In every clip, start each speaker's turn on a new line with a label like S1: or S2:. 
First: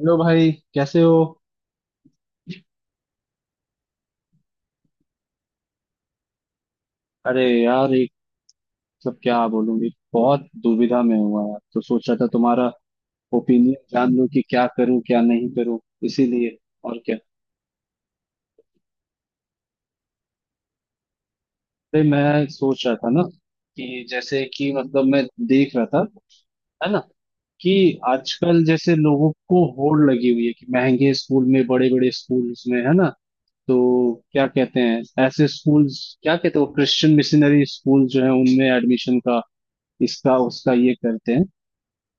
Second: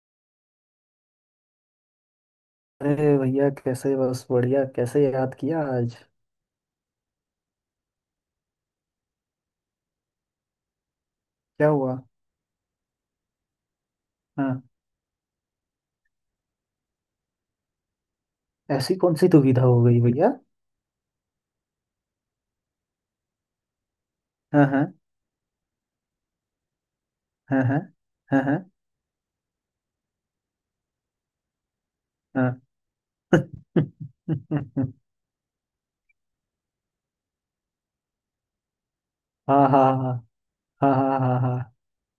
S1: Hello भाई कैसे हो।
S2: अरे भैया, कैसे? बस बढ़िया। कैसे याद किया आज?
S1: अरे यार एक क्या बोलूं, एक बहुत दुविधा में हुआ यार।
S2: क्या
S1: तो
S2: हुआ?
S1: सोचा था तुम्हारा ओपिनियन जान लूं कि
S2: हाँ।
S1: क्या करूं क्या नहीं करूं, इसीलिए। और क्या।
S2: ऐसी कौन सी दुविधा हो गई भैया?
S1: अरे मैं सोच रहा था ना कि जैसे
S2: हाँ
S1: कि
S2: हाँ
S1: मैं देख रहा था, है ना।
S2: हाँ,
S1: कि
S2: हाँ। हाँ, हाँ।
S1: आजकल जैसे लोगों को होड़ लगी हुई है कि महंगे स्कूल में, बड़े बड़े स्कूल में, है ना। तो क्या कहते
S2: हाँ।
S1: हैं ऐसे स्कूल्स, क्या कहते हैं वो क्रिश्चियन मिशनरी स्कूल जो है उनमें एडमिशन का,
S2: हाँ, हाँ, हाँ।
S1: इसका उसका ये
S2: हाँ, हाँ,
S1: करते
S2: हाँ,
S1: हैं।
S2: हाँ।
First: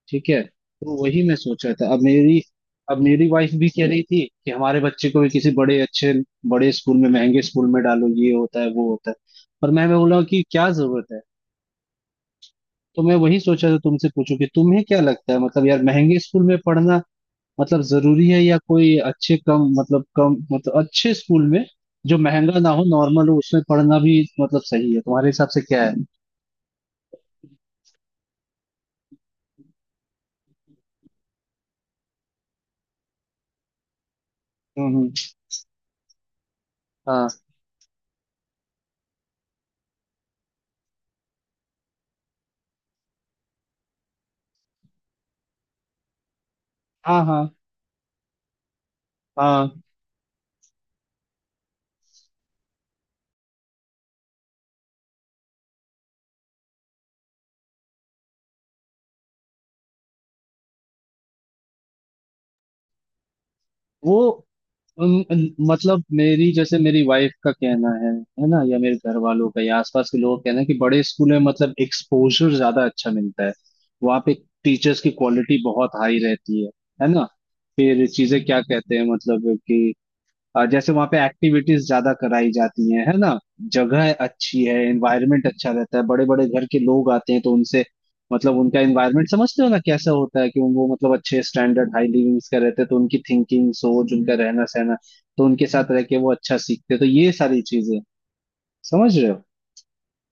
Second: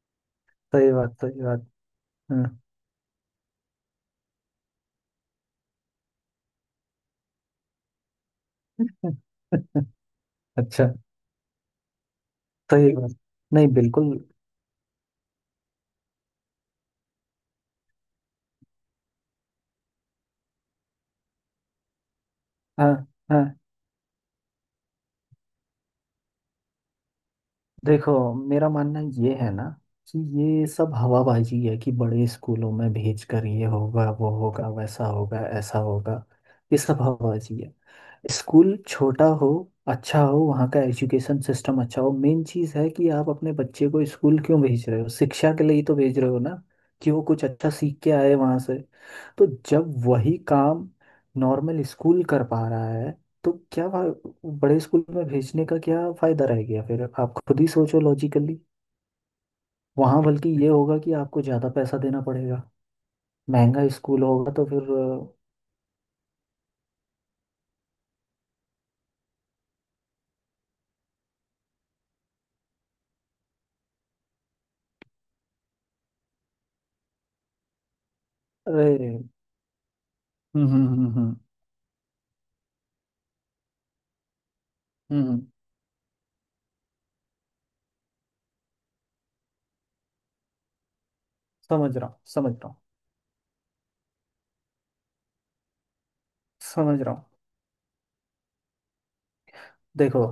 S1: ठीक है,
S2: सही
S1: तो
S2: बात,
S1: वही मैं
S2: सही
S1: सोच
S2: बात।
S1: रहा था। अब मेरी,
S2: हाँ।
S1: अब मेरी वाइफ भी कह रही थी कि हमारे बच्चे को भी किसी बड़े अच्छे, बड़े स्कूल में, महंगे स्कूल में डालो, ये होता है वो होता है। पर मैं बोला कि क्या
S2: अच्छा।
S1: जरूरत है।
S2: सही
S1: तो मैं
S2: बात।
S1: वही
S2: नहीं,
S1: सोचा था तुमसे
S2: बिल्कुल।
S1: पूछूं कि तुम्हें क्या लगता है, यार महंगे स्कूल में पढ़ना जरूरी है, या कोई अच्छे कम कम अच्छे स्कूल में जो महंगा ना हो,
S2: हाँ।
S1: नॉर्मल हो,
S2: हाँ।
S1: उसमें पढ़ना भी सही है, तुम्हारे हिसाब से क्या है।
S2: देखो, मेरा मानना ये है ना, कि ये सब हवाबाजी है कि बड़े स्कूलों में भेज कर ये होगा, वो होगा,
S1: हम्म
S2: वैसा
S1: हम्म,
S2: होगा, ऐसा होगा। ये सब
S1: हाँ,
S2: हवाबाजी है। स्कूल छोटा हो, अच्छा हो, वहाँ का एजुकेशन सिस्टम अच्छा हो। मेन चीज़ है कि आप अपने बच्चे को स्कूल क्यों भेज रहे हो? शिक्षा के लिए ही तो भेज रहे हो ना, कि वो
S1: हाँ
S2: कुछ
S1: हाँ,
S2: अच्छा सीख के आए वहाँ से। तो
S1: हाँ हाँ।
S2: जब वही काम नॉर्मल स्कूल कर पा रहा है, तो बड़े स्कूल में भेजने का क्या फ़ायदा रह गया फिर? आप खुद ही सोचो लॉजिकली। वहाँ बल्कि ये होगा कि आपको ज़्यादा पैसा देना पड़ेगा। महंगा
S1: वो
S2: स्कूल होगा तो फिर।
S1: उन, उन- मेरी, जैसे मेरी वाइफ का कहना है ना, या मेरे घर वालों का या आसपास के लोगों का कहना है कि बड़े स्कूल में एक्सपोजर ज्यादा अच्छा मिलता है, वहाँ पे टीचर्स की क्वालिटी बहुत हाई रहती है ना। फिर चीजें क्या कहते हैं
S2: अरे।
S1: मतलब कि
S2: हम्म, हम्म,
S1: जैसे वहां
S2: हम्म,
S1: पे
S2: हम्म।
S1: एक्टिविटीज ज्यादा कराई जाती हैं, है ना। जगह अच्छी है,
S2: हम्म।
S1: एनवायरनमेंट अच्छा रहता है, बड़े बड़े घर के लोग आते हैं, तो उनसे उनका एनवायरनमेंट समझते हो ना कैसा होता है, कि वो अच्छे स्टैंडर्ड,
S2: समझ
S1: हाई
S2: रहा हूँ,
S1: लिविंग्स
S2: समझ
S1: का
S2: रहा हूँ।
S1: रहते हैं, तो उनकी थिंकिंग, सोच, उनका रहना सहना, तो उनके साथ रह के वो अच्छा सीखते हैं।
S2: समझ
S1: तो
S2: रहा हूँ।
S1: ये सारी चीजें, समझ रहे हो।
S2: देखो।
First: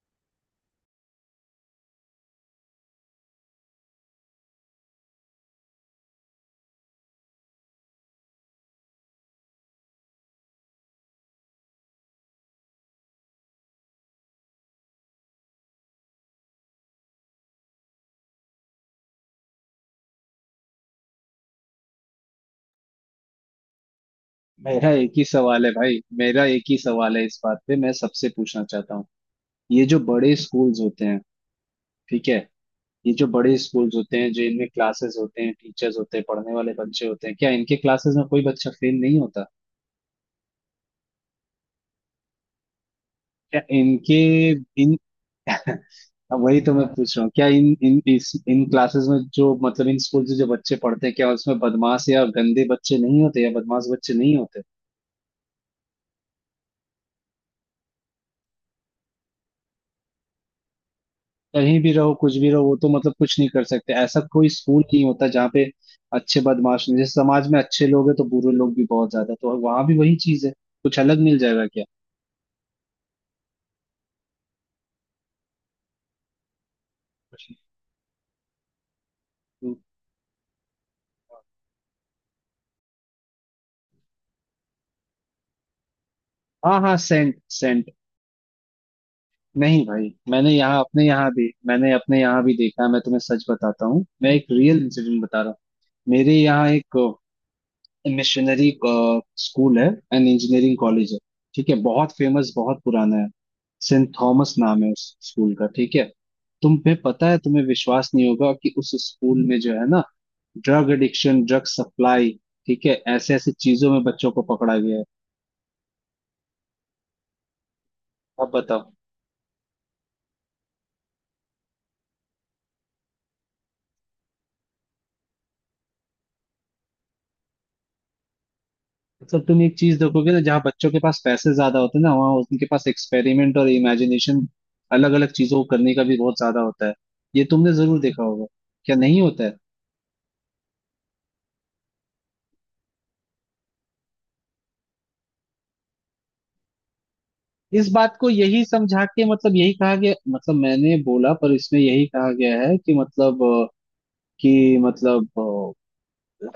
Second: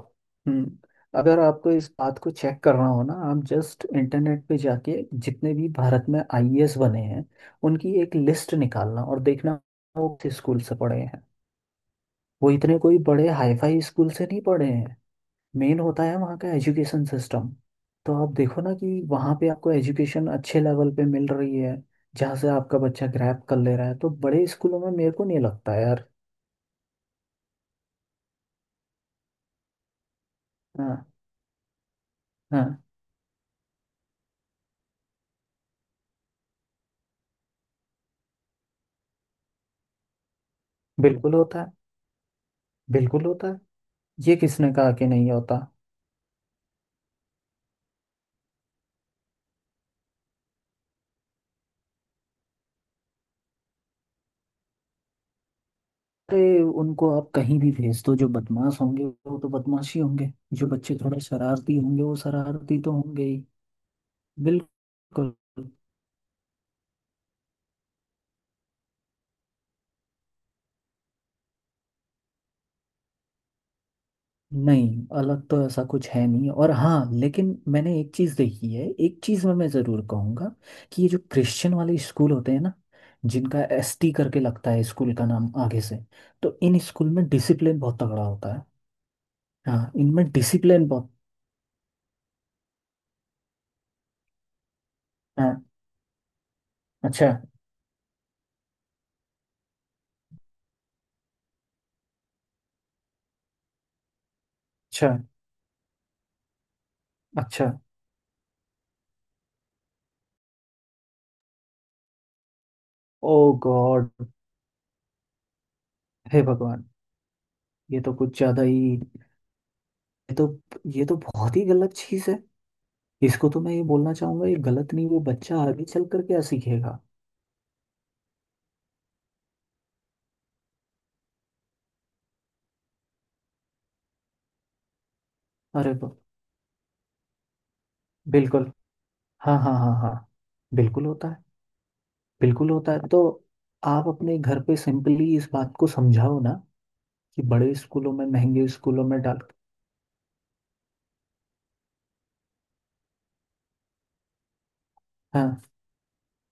S2: हम्म। अगर आपको इस बात को चेक करना हो ना, आप जस्ट इंटरनेट पे जाके जितने भी भारत में आईएएस बने हैं, उनकी एक लिस्ट निकालना और देखना। वो किस स्कूल से पढ़े हैं? वो इतने कोई बड़े हाईफाई स्कूल से नहीं पढ़े हैं। मेन होता है वहाँ का एजुकेशन सिस्टम। तो आप देखो ना कि वहाँ पे आपको एजुकेशन अच्छे लेवल पे मिल रही है, जहाँ से आपका बच्चा ग्रैब कर ले रहा है। तो बड़े स्कूलों
S1: मेरा
S2: में
S1: एक
S2: मेरे
S1: ही
S2: को नहीं
S1: सवाल है
S2: लगता
S1: भाई,
S2: यार।
S1: मेरा एक ही सवाल है, इस बात पे मैं सबसे पूछना चाहता हूँ। ये जो बड़े स्कूल्स होते
S2: हाँ,
S1: हैं, ठीक है,
S2: हाँ।
S1: ये जो बड़े स्कूल्स होते हैं, जो इनमें क्लासेस होते हैं, टीचर्स होते हैं, पढ़ने वाले बच्चे होते हैं, क्या इनके क्लासेस में कोई बच्चा फेल नहीं होता।
S2: बिल्कुल होता है, बिल्कुल होता है।
S1: क्या इनके
S2: ये किसने कहा
S1: इन
S2: कि नहीं होता?
S1: अब वही तो मैं पूछ रहा हूँ, क्या इन इन इस इन क्लासेस में जो इन स्कूल से जो बच्चे पढ़ते हैं, क्या उसमें बदमाश या गंदे बच्चे नहीं होते, या बदमाश बच्चे नहीं होते।
S2: अरे, उनको आप कहीं भी भेज दो। जो बदमाश होंगे, वो तो बदमाश ही होंगे। जो बच्चे थोड़े शरारती
S1: कहीं भी
S2: होंगे,
S1: रहो
S2: वो
S1: कुछ भी रहो, वो
S2: शरारती
S1: तो
S2: तो होंगे
S1: कुछ
S2: ही।
S1: नहीं कर सकते, ऐसा कोई स्कूल नहीं होता
S2: बिल्कुल।
S1: जहाँ पे अच्छे बदमाश नहीं, जैसे समाज में अच्छे लोग हैं तो बुरे लोग भी बहुत ज्यादा, तो वहां भी वही चीज है, कुछ अलग मिल जाएगा?
S2: नहीं, अलग तो ऐसा कुछ है नहीं। और हाँ, लेकिन मैंने एक चीज़ देखी है, एक चीज़ में मैं
S1: क्या?
S2: ज़रूर कहूँगा, कि ये जो क्रिश्चियन वाले स्कूल होते हैं ना, जिनका एसटी करके लगता है स्कूल का नाम आगे से, तो
S1: हाँ
S2: इन
S1: हाँ,
S2: स्कूल में
S1: सेंट
S2: डिसिप्लिन
S1: सेंट।
S2: बहुत तगड़ा होता है।
S1: नहीं
S2: हाँ,
S1: भाई,
S2: इनमें
S1: मैंने यहाँ
S2: डिसिप्लिन
S1: अपने
S2: बहुत।
S1: यहाँ भी, मैंने अपने यहाँ भी देखा है, मैं तुम्हें सच बताता हूँ, मैं एक रियल इंसिडेंट बता रहा हूँ।
S2: हाँ।
S1: मेरे यहाँ एक
S2: अच्छा।
S1: मिशनरी स्कूल है एंड इंजीनियरिंग कॉलेज है, ठीक है, बहुत फेमस बहुत पुराना है। सेंट थॉमस नाम है उस
S2: अच्छा।
S1: स्कूल का, ठीक है। तुम्हें पता है, तुम्हें
S2: अच्छा।
S1: विश्वास नहीं होगा कि उस स्कूल में जो है ना, ड्रग एडिक्शन, ड्रग सप्लाई, ठीक है, ऐसे
S2: ओ
S1: ऐसे चीजों में
S2: गॉड।
S1: बच्चों को पकड़ा गया है।
S2: हे भगवान। ये तो कुछ
S1: अब
S2: ज्यादा ही।
S1: बताओ।
S2: ये तो ये तो बहुत ही गलत चीज है। इसको तो मैं ये बोलना चाहूंगा, ये गलत नहीं? वो बच्चा आगे चल कर क्या सीखेगा?
S1: तुम एक चीज देखोगे ना, जहाँ बच्चों के पास पैसे ज्यादा होते हैं ना, वहाँ उनके पास एक्सपेरिमेंट और इमेजिनेशन, अलग अलग चीजों को करने
S2: अरे
S1: का भी
S2: ब-
S1: बहुत ज्यादा होता है। ये तुमने जरूर देखा होगा,
S2: बिल्कुल।
S1: क्या नहीं होता है।
S2: हाँ, हाँ, हाँ, हाँ। बिल्कुल होता है। बिल्कुल होता है तो आप अपने घर पे सिंपली इस बात को समझाओ ना, कि बड़े
S1: इस बात
S2: स्कूलों
S1: को
S2: में,
S1: यही
S2: महंगे
S1: समझा
S2: स्कूलों में
S1: के
S2: डाल।
S1: यही कहा गया, मैंने बोला, पर इसमें यही कहा गया है कि कि
S2: हाँ,
S1: मतलब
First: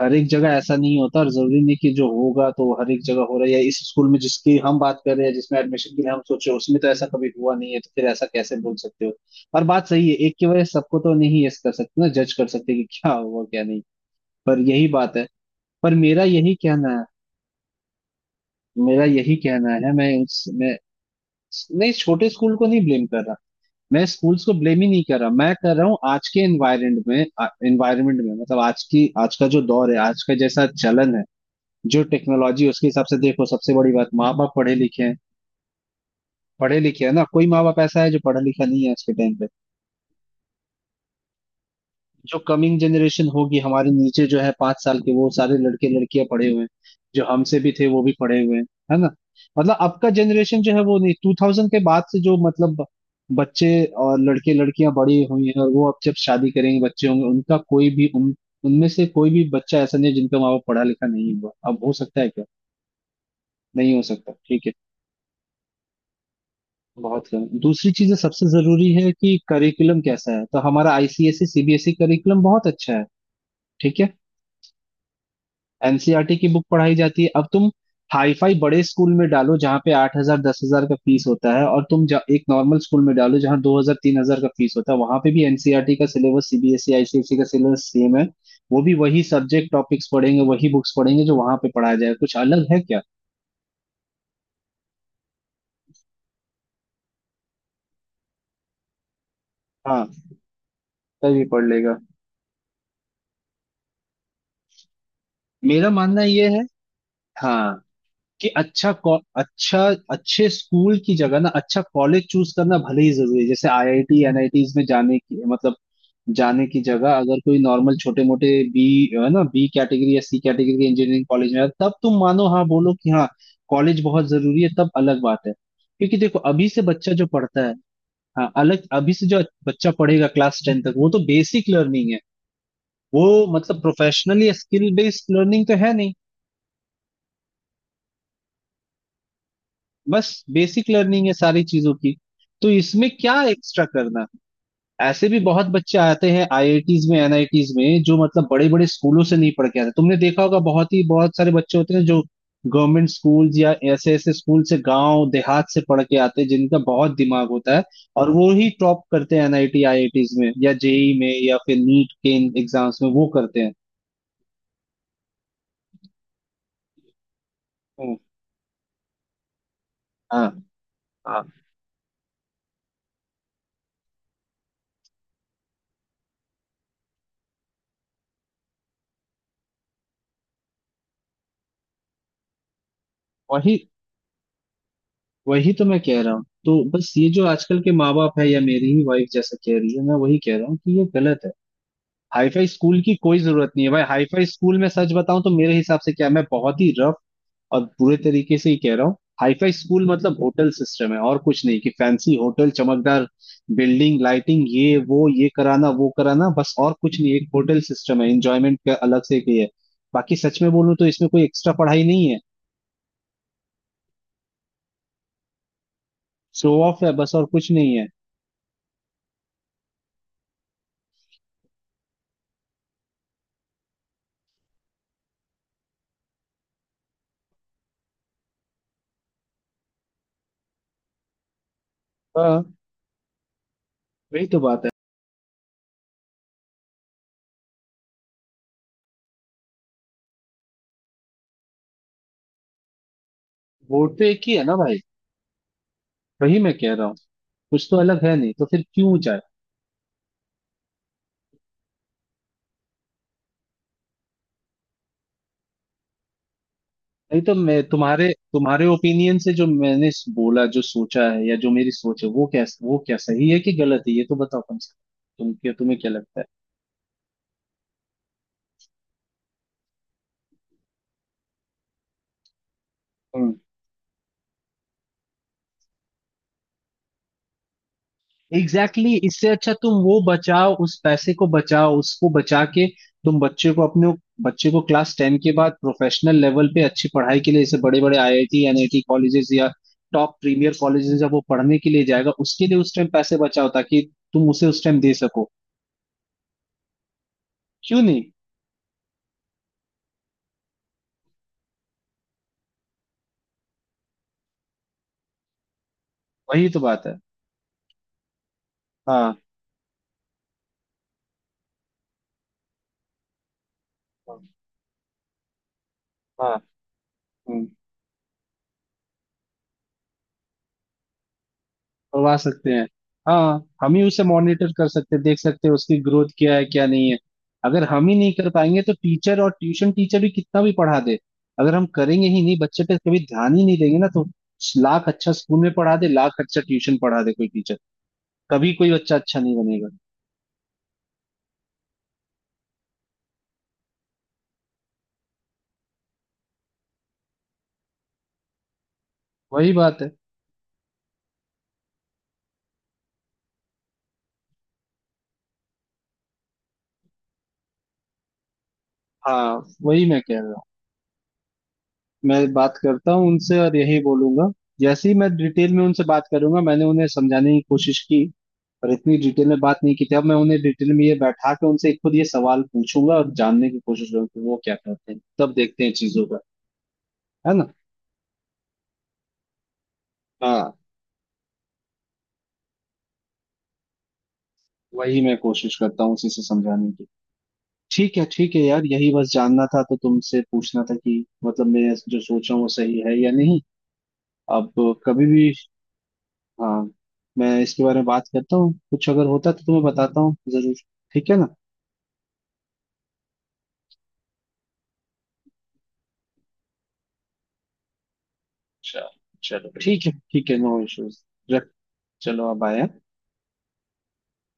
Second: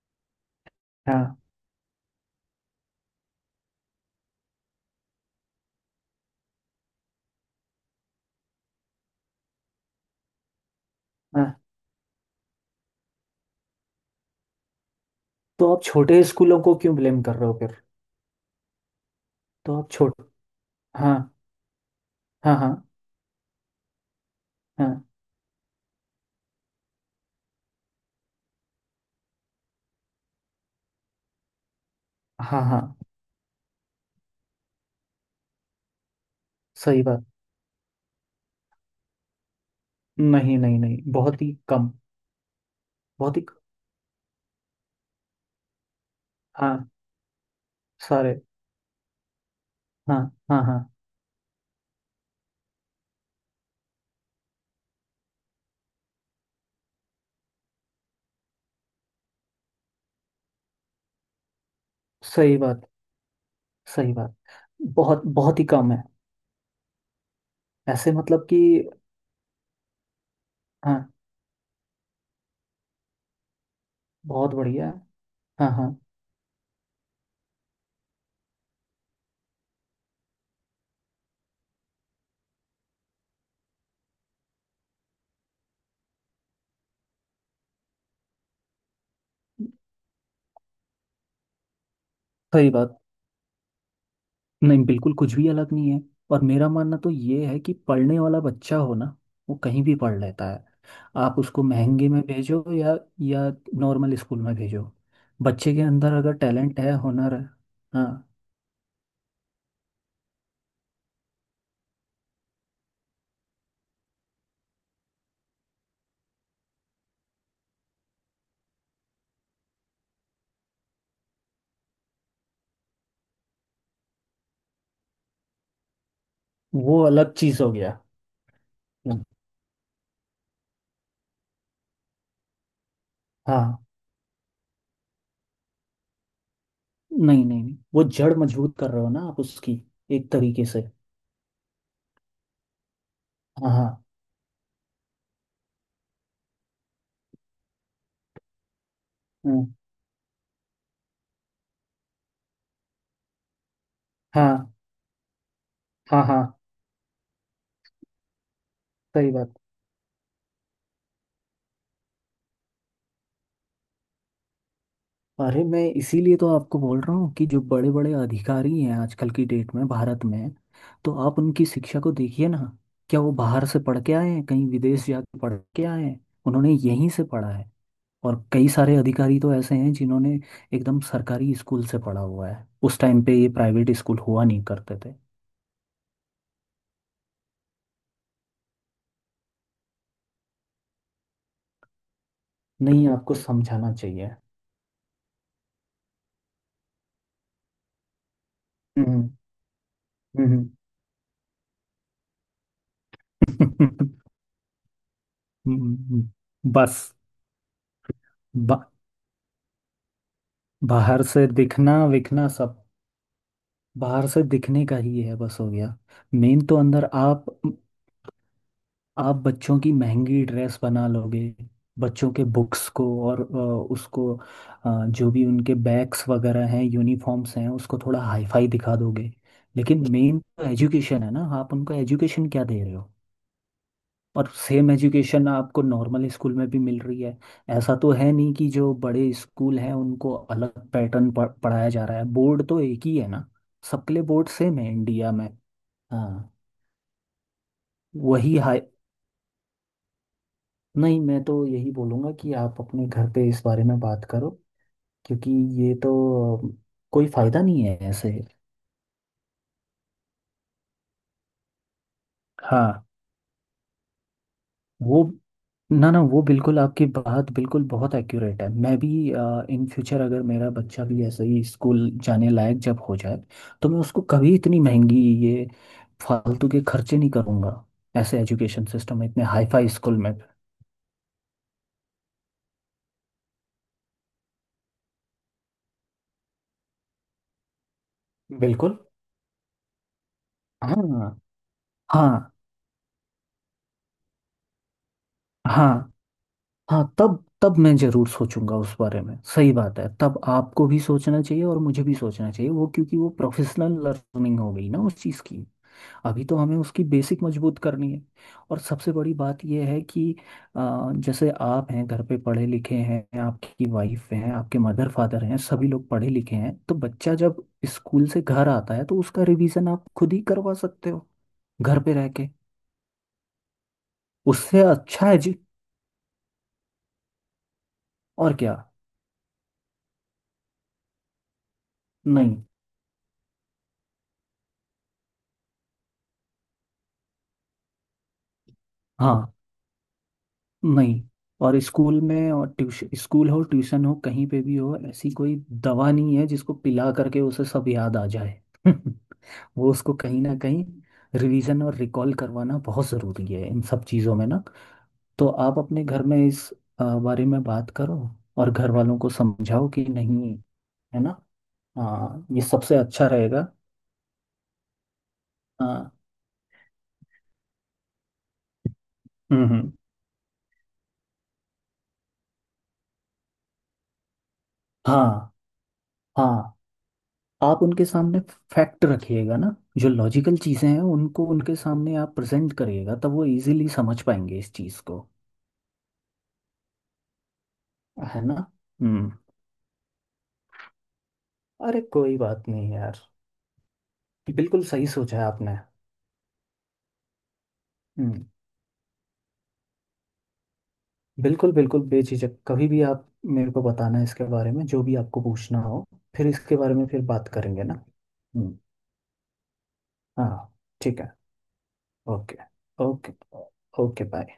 S1: हर एक जगह ऐसा नहीं होता, और
S2: हाँ,
S1: जरूरी नहीं कि जो होगा तो हर एक जगह हो रहा है, या इस स्कूल में जिसकी हम बात कर रहे हैं, जिसमें एडमिशन के लिए हम सोच रहे हैं, उसमें तो ऐसा कभी हुआ नहीं है, तो फिर ऐसा कैसे बोल सकते हो। और बात सही है, एक की वजह से सबको तो नहीं
S2: हाँ।
S1: यस कर सकते ना, जज कर सकते कि क्या हुआ क्या नहीं। पर यही बात है,
S2: तो आप
S1: पर मेरा
S2: छोटे
S1: यही
S2: स्कूलों को क्यों
S1: कहना है,
S2: ब्लेम कर रहे हो फिर?
S1: मेरा यही कहना
S2: तो आप
S1: है। मैं
S2: छोटे
S1: उस मैं
S2: हाँ।
S1: नहीं, छोटे स्कूल
S2: हाँ,
S1: को
S2: हाँ।
S1: नहीं ब्लेम कर रहा, मैं स्कूल्स को ब्लेम ही नहीं
S2: हाँ,
S1: कर रहा, मैं कर रहा हूँ आज के एनवायरमेंट में आज का जो दौर है, आज का जैसा चलन है, जो
S2: हाँ,
S1: टेक्नोलॉजी, उसके
S2: हाँ।
S1: हिसाब से देखो। सबसे बड़ी बात, माँ बाप पढ़े लिखे हैं, पढ़े
S2: सही
S1: लिखे है ना,
S2: बात।
S1: कोई माँ बाप ऐसा है जो पढ़ा लिखा नहीं है आज के टाइम पे।
S2: नहीं, नहीं, नहीं, बहुत ही कम।
S1: जो कमिंग जनरेशन
S2: बहुत ही।
S1: होगी हमारे नीचे जो है पांच साल के, वो सारे लड़के लड़कियां पढ़े हुए हैं,
S2: हाँ।
S1: जो हमसे भी थे वो भी पढ़े
S2: सारे।
S1: हुए हैं, है ना। अब का
S2: हाँ,
S1: जनरेशन
S2: हाँ।
S1: जो
S2: हाँ।
S1: है वो नहीं, टू थाउजेंड के बाद से जो बच्चे और लड़के लड़कियां बड़ी हुई हैं, और वो अब जब शादी करेंगे बच्चे होंगे, उनका कोई भी उन उनमें से कोई भी बच्चा ऐसा नहीं है जिनका माँ बाप पढ़ा लिखा नहीं हुआ, अब हो सकता है क्या,
S2: सही बात।
S1: नहीं हो
S2: सही
S1: सकता।
S2: बात।
S1: ठीक है,
S2: बहुत, बहुत ही कम है।
S1: बहुत कम। दूसरी
S2: ऐसे
S1: चीज सबसे
S2: मतलब
S1: जरूरी
S2: कि,
S1: है कि करिकुलम कैसा है, तो हमारा
S2: हाँ,
S1: आईसीएसई सीबीएसई करिकुलम बहुत अच्छा है, ठीक है।
S2: बहुत बढ़िया है। हाँ, हाँ।
S1: एनसीईआरटी की बुक पढ़ाई जाती है। अब तुम हाई फाई बड़े स्कूल में डालो जहाँ पे आठ हजार दस हजार का फीस होता है, और तुम एक नॉर्मल स्कूल में डालो जहाँ दो हजार तीन हजार का फीस होता है, वहां पे भी एनसीईआरटी का सिलेबस, सीबीएसई आईसीएसई का सिलेबस सेम है। वो भी वही सब्जेक्ट, टॉपिक्स पढ़ेंगे, वही बुक्स पढ़ेंगे जो वहां पे पढ़ाया जाए, कुछ
S2: सही
S1: अलग है
S2: बात।
S1: क्या।
S2: नहीं, बिल्कुल कुछ भी अलग नहीं है। और मेरा मानना तो ये है कि पढ़ने वाला बच्चा हो ना, वो कहीं भी
S1: हाँ,
S2: पढ़ लेता है। आप
S1: तभी पढ़
S2: उसको
S1: लेगा।
S2: महंगे में भेजो या नॉर्मल स्कूल में भेजो, बच्चे के
S1: मेरा
S2: अंदर
S1: मानना
S2: अगर
S1: ये है,
S2: टैलेंट है, हुनर है।
S1: हाँ,
S2: हाँ।
S1: कि अच्छा, अच्छे स्कूल की जगह ना अच्छा कॉलेज चूज करना भले ही जरूरी है, जैसे आईआईटी एनआईटीज में जाने की जाने की जगह अगर कोई नॉर्मल छोटे मोटे बी, है ना, बी कैटेगरी या सी कैटेगरी के इंजीनियरिंग कॉलेज में है, तब तुम मानो, हाँ बोलो कि हाँ कॉलेज बहुत जरूरी है, तब अलग बात है। क्योंकि देखो अभी से
S2: वो
S1: बच्चा जो
S2: अलग चीज़
S1: पढ़ता
S2: हो
S1: है,
S2: गया।
S1: हाँ अलग, अभी से जो बच्चा पढ़ेगा क्लास टेन तक, वो तो बेसिक लर्निंग है। वो
S2: हाँ।
S1: प्रोफेशनली स्किल बेस्ड लर्निंग तो है नहीं,
S2: नहीं, नहीं, नहीं, वो जड़ मजबूत कर रहे हो ना आप उसकी,
S1: बस
S2: एक तरीके से।
S1: बेसिक लर्निंग है सारी चीजों की, तो इसमें क्या
S2: हाँ,
S1: एक्स्ट्रा
S2: हाँ।
S1: करना। ऐसे भी बहुत बच्चे आते हैं आईआईटीज में एनआईटीज में जो बड़े बड़े स्कूलों से नहीं पढ़
S2: हम्म।
S1: के आते, तुमने देखा होगा, बहुत ही बहुत सारे बच्चे होते हैं जो गवर्नमेंट स्कूल या ऐसे ऐसे
S2: हाँ,
S1: स्कूल से, गांव देहात से पढ़ के
S2: हाँ, हाँ।
S1: आते हैं जिनका बहुत दिमाग होता है, और वो ही टॉप
S2: सही
S1: करते हैं
S2: बात।
S1: एनआईटी आईआईटीज में या जेई में या फिर नीट के एग्जाम्स में वो करते हैं।
S2: अरे, मैं इसीलिए तो आपको बोल रहा हूँ कि जो बड़े बड़े
S1: हम्म,
S2: अधिकारी हैं आजकल की डेट में भारत
S1: हाँ
S2: में, तो आप
S1: हाँ।
S2: उनकी शिक्षा को देखिए ना। क्या वो बाहर से पढ़ के आए हैं? कहीं विदेश जाके पढ़ के आए हैं? उन्होंने यहीं से पढ़ा है। और कई सारे अधिकारी तो ऐसे हैं जिन्होंने एकदम सरकारी स्कूल से पढ़ा हुआ है। उस टाइम पे ये
S1: वही,
S2: प्राइवेट स्कूल हुआ नहीं करते थे।
S1: वही तो मैं कह रहा हूँ। तो बस ये जो आजकल के माँ बाप है, या मेरी ही वाइफ जैसा कह रही है, मैं वही कह रहा हूँ कि ये गलत है। हाईफाई स्कूल
S2: नहीं,
S1: की
S2: आपको
S1: कोई जरूरत नहीं है
S2: समझाना
S1: भाई।
S2: चाहिए।
S1: हाईफाई स्कूल में सच बताऊं तो मेरे हिसाब से क्या, मैं बहुत ही रफ और बुरे तरीके से ही कह रहा हूँ,
S2: हम्म,
S1: हाईफाई स्कूल मतलब होटल
S2: हम्म।
S1: सिस्टम है और कुछ नहीं। कि फैंसी होटल, चमकदार बिल्डिंग, लाइटिंग, ये वो, ये कराना वो कराना, बस और
S2: बस।
S1: कुछ नहीं, एक होटल सिस्टम है, एंजॉयमेंट
S2: बा,
S1: का अलग से एक ये है। बाकी सच में बोलूं तो
S2: बाहर
S1: इसमें कोई
S2: से
S1: एक्स्ट्रा पढ़ाई
S2: दिखना
S1: नहीं है,
S2: विखना सब, बाहर से दिखने का ही है, बस हो गया। मेन
S1: शो
S2: तो
S1: ऑफ
S2: अंदर
S1: है बस और
S2: आप
S1: कुछ नहीं है।
S2: आप बच्चों की महंगी ड्रेस बना लोगे, बच्चों के बुक्स को, और उसको जो भी उनके बैग्स वगैरह हैं, यूनिफॉर्म्स हैं, उसको थोड़ा हाईफाई दिखा दोगे। लेकिन मेन तो एजुकेशन है ना, आप उनको एजुकेशन
S1: हाँ,
S2: क्या दे रहे हो?
S1: वही
S2: और
S1: तो बात है।
S2: सेम एजुकेशन आपको नॉर्मल स्कूल में भी मिल रही है। ऐसा तो है नहीं कि जो बड़े स्कूल हैं उनको अलग पैटर्न पढ़ाया जा रहा है। बोर्ड तो एक ही है ना, सबके
S1: वोट तो
S2: लिए
S1: एक
S2: बोर्ड
S1: ही है ना
S2: सेम है
S1: भाई।
S2: इंडिया में। हाँ।
S1: वही मैं कह रहा हूँ, कुछ तो अलग है नहीं,
S2: वही
S1: तो
S2: हाई
S1: फिर क्यों जाए।
S2: नहीं, मैं तो यही बोलूँगा कि आप अपने घर पे इस बारे में बात करो। क्योंकि ये तो, कोई
S1: नहीं तो
S2: फ़ायदा
S1: मैं
S2: नहीं है
S1: तुम्हारे
S2: ऐसे।
S1: तुम्हारे ओपिनियन से, जो मैंने बोला, जो सोचा है या जो मेरी सोच है, वो क्या, वो
S2: हाँ।
S1: क्या सही है कि गलत है, ये तो बताओ कम से
S2: वो,
S1: कम, तुम क्या, तुम्हें
S2: ना,
S1: क्या
S2: ना, वो
S1: लगता
S2: बिल्कुल आपकी बात बिल्कुल बहुत एक्यूरेट है। मैं भी इन फ्यूचर अगर मेरा बच्चा भी ऐसे ही स्कूल जाने लायक जब हो जाए,
S1: है।
S2: तो मैं उसको कभी इतनी महंगी, ये फालतू के खर्चे नहीं करूँगा, ऐसे एजुकेशन
S1: एग्जैक्टली
S2: सिस्टम
S1: exactly,
S2: में, इतने
S1: इससे अच्छा
S2: हाईफाई
S1: तुम
S2: स्कूल
S1: वो
S2: में।
S1: बचाओ, उस पैसे को बचाओ, उसको बचा के तुम बच्चे को अपने बच्चे को क्लास टेन के बाद प्रोफेशनल लेवल पे अच्छी पढ़ाई के लिए, जैसे बड़े बड़े आईआईटी
S2: बिल्कुल।
S1: एनआईटी कॉलेजेस या टॉप प्रीमियर कॉलेजेस,
S2: हाँ,
S1: जब वो पढ़ने के लिए जाएगा
S2: हाँ,
S1: उसके लिए उस टाइम पैसे बचाओ, ताकि तुम उसे उस टाइम दे सको,
S2: हाँ, हाँ। तब तब मैं
S1: क्यों नहीं।
S2: जरूर सोचूंगा उस बारे में। सही बात है, तब आपको भी सोचना चाहिए और मुझे भी सोचना चाहिए, वो, क्योंकि वो प्रोफेशनल लर्निंग हो गई ना उस चीज़ की। अभी तो
S1: वही
S2: हमें
S1: तो
S2: उसकी
S1: बात है।
S2: बेसिक मजबूत करनी है। और सबसे बड़ी
S1: हाँ,
S2: बात यह है कि, जैसे आप हैं, घर पे पढ़े लिखे हैं, आपकी वाइफ हैं, आपके मदर फादर हैं, सभी लोग पढ़े
S1: हाँ,
S2: लिखे हैं, तो बच्चा जब
S1: हम्म।
S2: स्कूल से घर आता है, तो उसका रिवीजन आप खुद ही करवा सकते हो, घर पे रह
S1: करवा
S2: के।
S1: सकते हैं, हाँ, हम ही उसे मॉनिटर
S2: उससे
S1: कर सकते हैं,
S2: अच्छा है
S1: देख
S2: जी।
S1: सकते हैं उसकी ग्रोथ क्या है क्या नहीं है। अगर हम ही नहीं कर
S2: और क्या।
S1: पाएंगे तो टीचर और ट्यूशन टीचर भी कितना भी पढ़ा दे, अगर हम करेंगे ही नहीं,
S2: नहीं।
S1: बच्चे पे कभी ध्यान ही नहीं देंगे ना, तो लाख अच्छा स्कूल में पढ़ा दे, लाख अच्छा ट्यूशन पढ़ा दे कोई टीचर, कभी कोई बच्चा अच्छा
S2: हाँ।
S1: नहीं बनेगा।
S2: नहीं। और स्कूल में, और ट्यूशन, स्कूल हो, ट्यूशन हो, कहीं पे भी हो, ऐसी कोई दवा नहीं है जिसको पिला करके उसे सब याद आ जाए।
S1: वही
S2: वो
S1: बात है।
S2: उसको कहीं ना कहीं रिवीजन और रिकॉल करवाना बहुत ज़रूरी है इन सब चीज़ों में ना। तो आप अपने घर में इस बारे में बात करो, और घर वालों को
S1: हाँ,
S2: समझाओ कि
S1: वही मैं कह रहा
S2: नहीं,
S1: हूँ।
S2: है ना?
S1: मैं
S2: हाँ, ये
S1: बात
S2: सबसे
S1: करता
S2: अच्छा
S1: हूँ उनसे,
S2: रहेगा।
S1: और यही बोलूंगा। जैसे ही मैं डिटेल में उनसे
S2: हाँ।
S1: बात करूंगा, मैंने उन्हें समझाने की कोशिश की पर इतनी डिटेल में
S2: हम्म,
S1: बात नहीं की थी, अब मैं उन्हें डिटेल में ये बैठा के उनसे खुद ये सवाल पूछूंगा और जानने की कोशिश करूंगा कि वो क्या कहते हैं, तब
S2: हाँ,
S1: देखते हैं चीजों का,
S2: हाँ।
S1: है ना।
S2: आप उनके सामने फैक्ट रखिएगा ना, जो लॉजिकल
S1: हाँ,
S2: चीज़ें हैं उनको उनके सामने आप प्रेजेंट करिएगा, तब वो इजीली समझ पाएंगे इस चीज़ को।
S1: वही मैं कोशिश करता हूँ उसी से समझाने की।
S2: है
S1: ठीक
S2: ना?
S1: है यार, यही बस
S2: हम्म।
S1: जानना था, तो तुमसे पूछना था कि मैं
S2: अरे,
S1: जो
S2: कोई
S1: सोच रहा हूँ
S2: बात
S1: वो
S2: नहीं
S1: सही
S2: यार।
S1: है या नहीं। अब,
S2: बिल्कुल सही
S1: कभी
S2: सोचा है
S1: भी,
S2: आपने।
S1: हाँ, मैं इसके बारे में बात
S2: हम्म।
S1: करता हूँ, कुछ अगर होता तो तुम्हें बताता हूँ जरूर, ठीक है ना।
S2: बिल्कुल, बिल्कुल, बेझिझक कभी भी आप मेरे को बताना, इसके बारे में जो भी आपको पूछना हो, फिर इसके बारे में फिर बात करेंगे ना। हम्म।
S1: चल, चलो ठीक है ठीक है,
S2: हाँ।
S1: नो
S2: ठीक
S1: इश्यूज।
S2: है।
S1: चलो
S2: ओके।
S1: अब आया।
S2: ओके। Okay, bye.